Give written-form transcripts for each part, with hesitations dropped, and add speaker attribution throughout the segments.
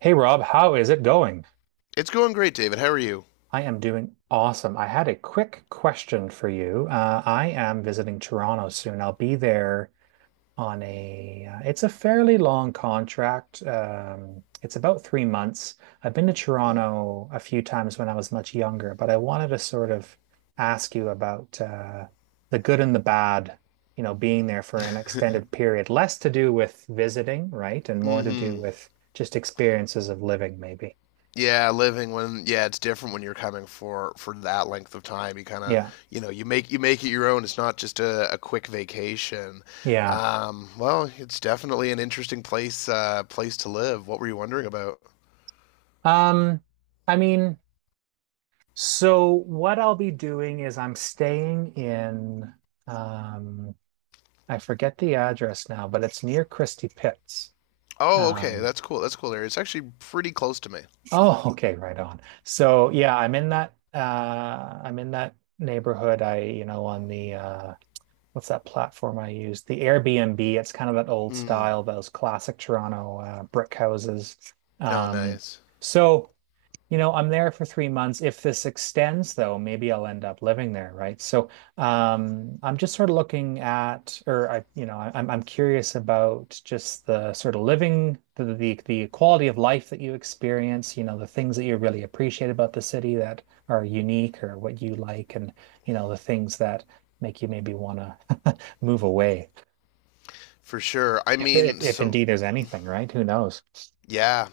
Speaker 1: Hey Rob, how is it going?
Speaker 2: It's going great, David. How are you?
Speaker 1: I am doing awesome. I had a quick question for you. I am visiting Toronto soon. I'll be there on a, it's a fairly long contract. It's about 3 months. I've been to Toronto a few times when I was much younger, but I wanted to sort of ask you about the good and the bad, you know, being there for an extended period. Less to do with visiting, right? And more to do
Speaker 2: Mm-hmm.
Speaker 1: with just experiences of living, maybe.
Speaker 2: Yeah, living when yeah, it's different when you're coming for that length of time. You kind of
Speaker 1: Yeah.
Speaker 2: you know you make it your own. It's not just a quick vacation.
Speaker 1: Yeah.
Speaker 2: Well, it's definitely an interesting place to live. What were you wondering about?
Speaker 1: Um, I mean, so what I'll be doing is I'm staying in um I forget the address now, but it's near Christie Pitts.
Speaker 2: Oh, okay,
Speaker 1: Um
Speaker 2: that's cool. That's cool area. It's actually pretty close to me.
Speaker 1: oh, okay, right on. So yeah, I'm in that neighborhood. I, you know, on the what's that platform I use? The Airbnb. It's kind of that old
Speaker 2: Mm.
Speaker 1: style, those classic Toronto brick houses.
Speaker 2: No,
Speaker 1: Um
Speaker 2: nice
Speaker 1: so You know, I'm there for 3 months. If this extends, though, maybe I'll end up living there, right? So, I'm just sort of looking at, or I, you know, I, I'm curious about just the sort of living, the quality of life that you experience. You know, the things that you really appreciate about the city that are unique, or what you like, and you know, the things that make you maybe want to move away.
Speaker 2: for sure. I
Speaker 1: If, if
Speaker 2: mean,
Speaker 1: if
Speaker 2: so
Speaker 1: indeed there's anything, right? Who knows?
Speaker 2: yeah.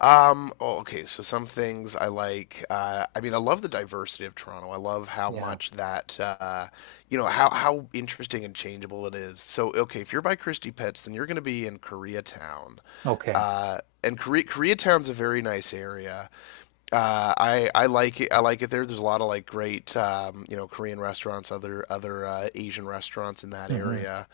Speaker 2: Oh, okay, so some things I like. I mean, I love the diversity of Toronto. I love how
Speaker 1: Yeah.
Speaker 2: much that, you know, how interesting and changeable it is. So, okay, if you're by Christie Pets, then you're going to be in Koreatown,
Speaker 1: Okay.
Speaker 2: and Koreatown's a very nice area. I like it. I like it there. There's a lot of like great, you know, Korean restaurants, other Asian restaurants in that
Speaker 1: hmm
Speaker 2: area.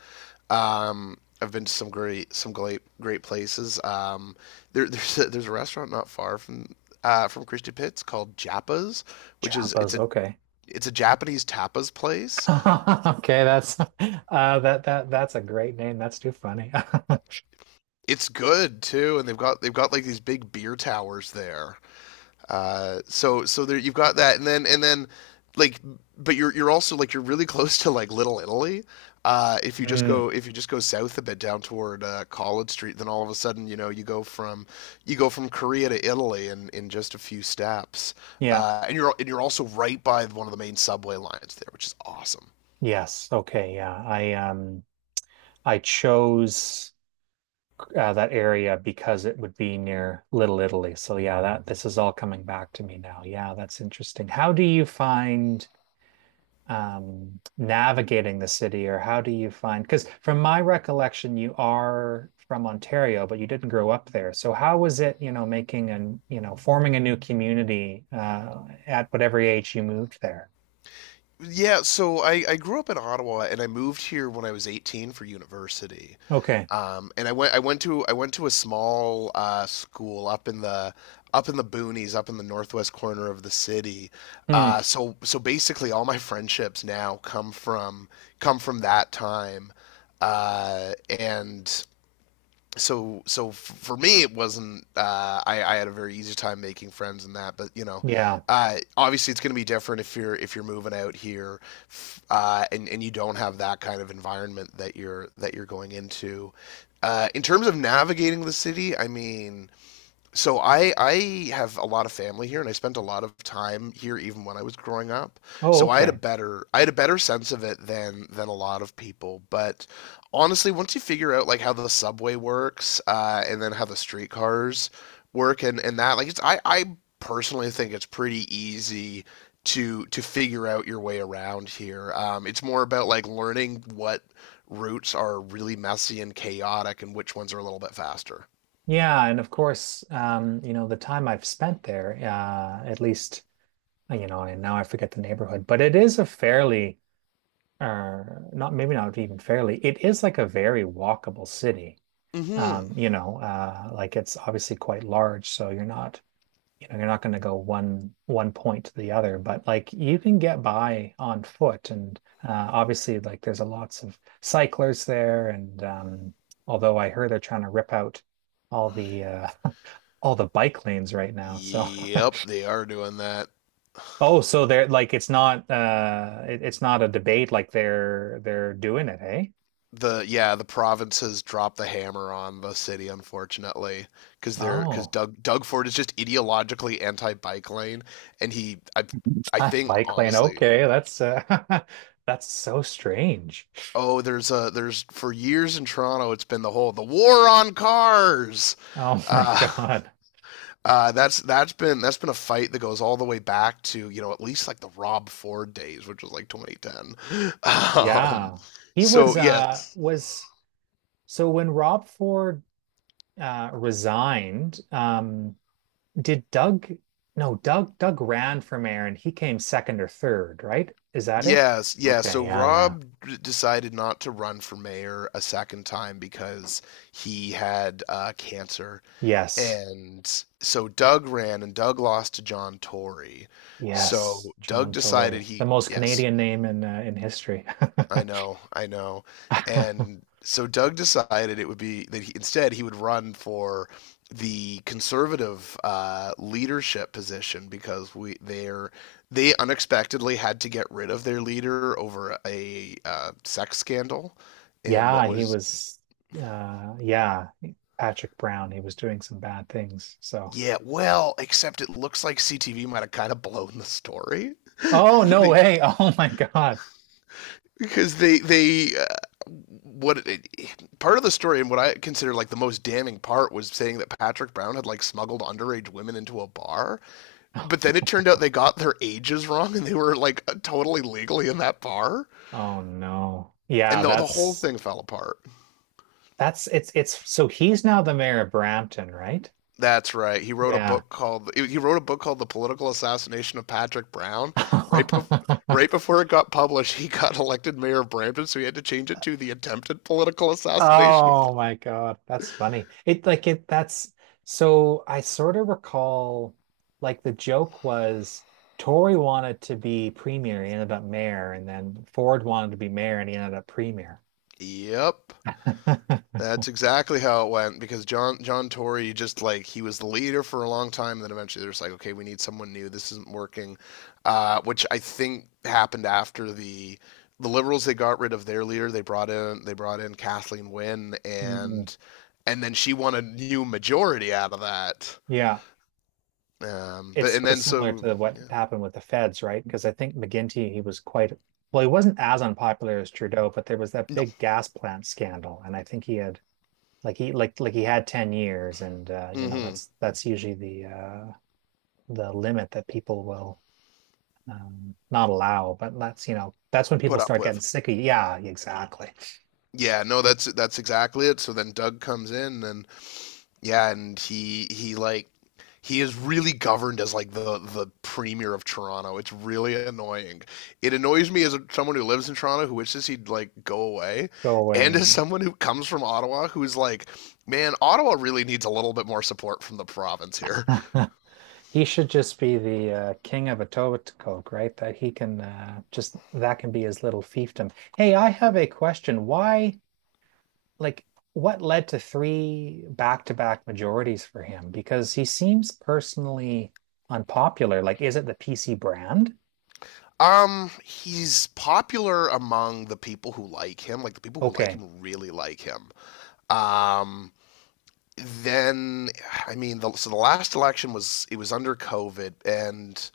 Speaker 2: I've been to some great places. There, there's a, restaurant not far from Christie Pitts called Japa's, which is
Speaker 1: Chapas. Okay.
Speaker 2: it's a Japanese tapas place.
Speaker 1: Okay, that's a great name. That's too funny.
Speaker 2: It's good too, and they've got like these big beer towers there. So there you've got that, and then like, but you're also like you're really close to like Little Italy. If you just
Speaker 1: Mm,
Speaker 2: go south a bit down toward College Street, then all of a sudden you know you go from Korea to Italy in just a few steps,
Speaker 1: yeah.
Speaker 2: and you're also right by one of the main subway lines there, which is awesome.
Speaker 1: Yes. Okay, yeah. I chose that area because it would be near Little Italy. So yeah, that this is all coming back to me now. Yeah, that's interesting. How do you find navigating the city, or how do you find? Because from my recollection, you are from Ontario, but you didn't grow up there. So how was it, you know, making and, you know, forming a new community at whatever age you moved there?
Speaker 2: Yeah, so I grew up in Ottawa and I moved here when I was 18 for university.
Speaker 1: Okay.
Speaker 2: And I went to a small school up in the boonies, up in the northwest corner of the city. Uh,
Speaker 1: Hmm.
Speaker 2: so so basically all my friendships now come from that time. And so so for me it wasn't I had a very easy time making friends in that but you know,
Speaker 1: Yeah.
Speaker 2: obviously it's going to be different if you're moving out here, and you don't have that kind of environment that you're going into. In terms of navigating the city, I mean, so I have a lot of family here and I spent a lot of time here even when I was growing up.
Speaker 1: Oh,
Speaker 2: So I had
Speaker 1: okay.
Speaker 2: a better sense of it than a lot of people. But honestly, once you figure out like how the subway works, and then how the streetcars work and that, like I personally think it's pretty easy to figure out your way around here. It's more about like learning what routes are really messy and chaotic and which ones are a little bit faster.
Speaker 1: Yeah, and of course, you know, the time I've spent there, at least, you know, and now I forget the neighborhood, but it is a fairly, uh, not maybe not even fairly, it is like a very walkable city.
Speaker 2: Mm hmm
Speaker 1: You know, like it's obviously quite large, so you're not, you know, you're not going to go one point to the other, but like you can get by on foot, and obviously, like there's a lots of cyclists there, and although I heard they're trying to rip out all the all the bike lanes right now, so.
Speaker 2: Yep, they are doing that.
Speaker 1: Oh, so they're like it's not a debate like they're doing it, hey?
Speaker 2: the Yeah, the provinces dropped the hammer on the city, unfortunately, because they're because
Speaker 1: Oh.
Speaker 2: Doug Ford is just ideologically anti bike lane, and he I think
Speaker 1: Bike lane.
Speaker 2: honestly,
Speaker 1: Okay, that's that's so strange.
Speaker 2: oh there's a there's for years in Toronto it's been the whole the war on cars.
Speaker 1: Oh my
Speaker 2: uh
Speaker 1: God.
Speaker 2: that's been a fight that goes all the way back to you know at least like the Rob Ford days, which was like 2010. um
Speaker 1: Yeah. He
Speaker 2: so yeah
Speaker 1: was so when Rob Ford resigned, did Doug no, Doug Doug ran for mayor and he came second or third, right? Is that it?
Speaker 2: Yes, yeah. So
Speaker 1: Okay, yeah, yeah.
Speaker 2: Rob decided not to run for mayor a second time because he had cancer.
Speaker 1: Yes.
Speaker 2: And so Doug ran and Doug lost to John Tory.
Speaker 1: Yes,
Speaker 2: So Doug
Speaker 1: John
Speaker 2: decided
Speaker 1: Tory. The
Speaker 2: he,
Speaker 1: most
Speaker 2: yes.
Speaker 1: Canadian name in history.
Speaker 2: I know, I know. And so Doug decided it would be that he, instead he would run for the conservative leadership position because we they're they unexpectedly had to get rid of their leader over a sex scandal in what
Speaker 1: Yeah, he
Speaker 2: was.
Speaker 1: was uh yeah, Patrick Brown, he was doing some bad things. So,
Speaker 2: Yeah, well except it looks like CTV might have kind of blown the story.
Speaker 1: oh no
Speaker 2: they
Speaker 1: way. Oh my God.
Speaker 2: Because what it, part of the story and what I consider like the most damning part was saying that Patrick Brown had like smuggled underage women into a bar, but then it turned out they got their ages wrong and they were like totally legally in that bar,
Speaker 1: Oh no. Yeah,
Speaker 2: and the whole thing fell apart.
Speaker 1: that's it's so he's now the mayor of Brampton, right?
Speaker 2: That's right. He wrote
Speaker 1: Yeah.
Speaker 2: a book called The Political Assassination of Patrick Brown. Right before right before it got published, he got elected mayor of Brampton, so he had to change it to The Attempted Political Assassination of
Speaker 1: Oh
Speaker 2: Pat-"
Speaker 1: my God. That's funny. It like it that's so I sort of recall like the joke was Tory wanted to be premier, he ended up mayor, and then Ford wanted to be mayor and he ended up premier.
Speaker 2: Yep. That's exactly how it went because John Tory just like he was the leader for a long time, and then eventually they're just like, okay, we need someone new. This isn't working, which I think happened after the Liberals. They got rid of their leader. They brought in Kathleen Wynne,
Speaker 1: Mm,
Speaker 2: and then she won a new majority out of that.
Speaker 1: yeah, it's
Speaker 2: But and
Speaker 1: sort of
Speaker 2: then
Speaker 1: similar
Speaker 2: so
Speaker 1: to what
Speaker 2: Yeah,
Speaker 1: happened with the Feds, right? Because I think McGinty, he was quite, well, he wasn't as unpopular as Trudeau, but there was that
Speaker 2: no,
Speaker 1: big gas plant scandal, and I think he had like he had 10 years, and you know
Speaker 2: mm-hmm,
Speaker 1: that's usually the limit that people will not allow, but that's you know that's when people
Speaker 2: put up
Speaker 1: start getting
Speaker 2: with.
Speaker 1: sick of, you. Yeah, exactly.
Speaker 2: Yeah, no, that's exactly it. So then Doug comes in and yeah, and he like he is really governed as like the premier of Toronto. It's really annoying. It annoys me as a, someone who lives in Toronto who wishes he'd like go away,
Speaker 1: Go
Speaker 2: and
Speaker 1: away.
Speaker 2: as someone who comes from Ottawa who's like, man, Ottawa really needs a little bit more support from the province here.
Speaker 1: He should just be the king of Etobicoke, right? That he can just that can be his little fiefdom. Hey, I have a question. Why, like, what led to three back-to-back majorities for him? Because he seems personally unpopular. Like, is it the PC brand?
Speaker 2: He's popular among the people who like him. Like the people who like
Speaker 1: Okay.
Speaker 2: him really like him. Um, then I mean, so the last election was it was under COVID, and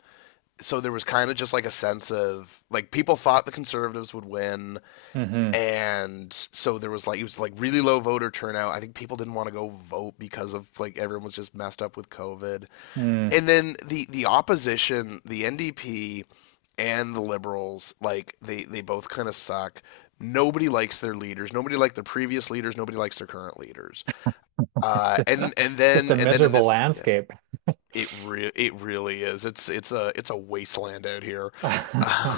Speaker 2: so there was kind of just like a sense of like people thought the conservatives would win,
Speaker 1: Mm-hmm.
Speaker 2: and so there was like it was like really low voter turnout. I think people didn't want to go vote because of like everyone was just messed up with COVID.
Speaker 1: Mm.
Speaker 2: And then the opposition, the NDP and the Liberals, like they both kind of suck. Nobody likes their leaders, nobody liked their previous leaders, nobody likes their current leaders.
Speaker 1: Just a
Speaker 2: And then in
Speaker 1: miserable
Speaker 2: this Yeah,
Speaker 1: landscape.
Speaker 2: it it really is. It's a wasteland out here. uh,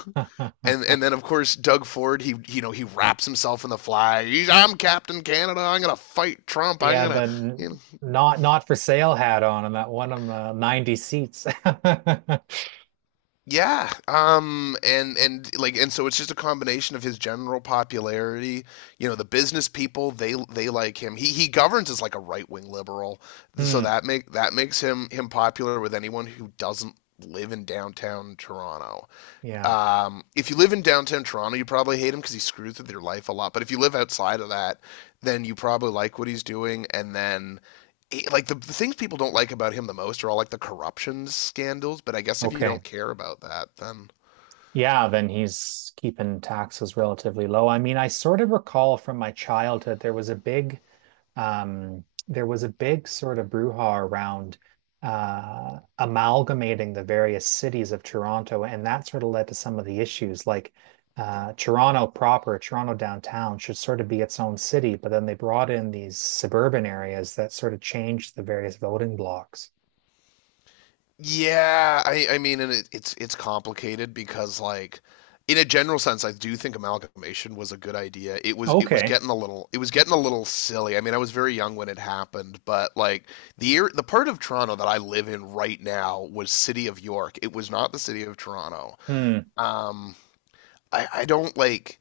Speaker 2: and then of course Doug Ford, he you know he wraps himself in the flag. He's, I'm Captain Canada. I'm gonna fight Trump. I'm
Speaker 1: Yeah,
Speaker 2: gonna
Speaker 1: the
Speaker 2: you know.
Speaker 1: not not for sale hat on, and that one of 90 seats.
Speaker 2: Yeah and like and So it's just a combination of his general popularity. You know the business people, they like him. He governs as like a right wing liberal, so
Speaker 1: Hmm.
Speaker 2: that makes him popular with anyone who doesn't live in downtown Toronto.
Speaker 1: Yeah.
Speaker 2: If you live in downtown Toronto, you probably hate him because he screws with your life a lot. But if you live outside of that, then you probably like what he's doing. And then, eh, like the things people don't like about him the most are all like the corruption scandals. But I guess if you
Speaker 1: Okay.
Speaker 2: don't care about that, then
Speaker 1: Yeah, then he's keeping taxes relatively low. I mean, I sort of recall from my childhood there was a big there was a big sort of brouhaha around amalgamating the various cities of Toronto, and that sort of led to some of the issues like Toronto proper, Toronto downtown should sort of be its own city, but then they brought in these suburban areas that sort of changed the various voting blocks.
Speaker 2: yeah, I mean, and it's complicated because like in a general sense, I do think amalgamation was a good idea. It was
Speaker 1: Okay.
Speaker 2: getting a little it was getting a little silly. I mean, I was very young when it happened, but like the part of Toronto that I live in right now was City of York. It was not the City of Toronto.
Speaker 1: Hmm.
Speaker 2: Um, I don't like.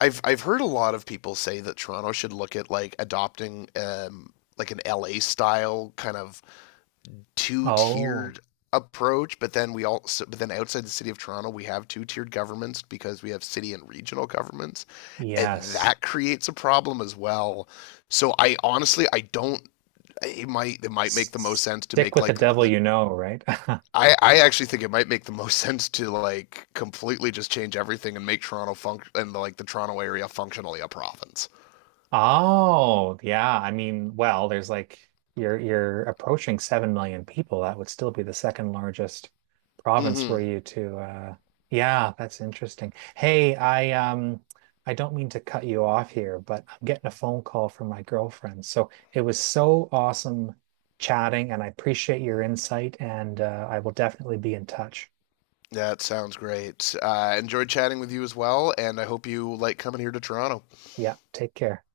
Speaker 2: I've heard a lot of people say that Toronto should look at like adopting like an LA style kind of two
Speaker 1: Oh,
Speaker 2: tiered approach, but then outside the city of Toronto we have two tiered governments because we have city and regional governments, and
Speaker 1: yes.
Speaker 2: that creates a problem as well. So I honestly I don't, it might make the
Speaker 1: S-
Speaker 2: most sense to
Speaker 1: Stick
Speaker 2: make
Speaker 1: with the
Speaker 2: like
Speaker 1: devil
Speaker 2: the
Speaker 1: you know, right?
Speaker 2: I actually think it might make the most sense to like completely just change everything and make Toronto func and like the Toronto area functionally a province.
Speaker 1: Oh, yeah. I mean, well, there's like you're approaching 7 million people. That would still be the second largest province for
Speaker 2: Mm-hmm.
Speaker 1: you to yeah, that's interesting. Hey, I don't mean to cut you off here, but I'm getting a phone call from my girlfriend. So it was so awesome chatting, and I appreciate your insight, and I will definitely be in touch.
Speaker 2: That sounds great. I enjoyed chatting with you as well, and I hope you like coming here to Toronto.
Speaker 1: Yeah, take care.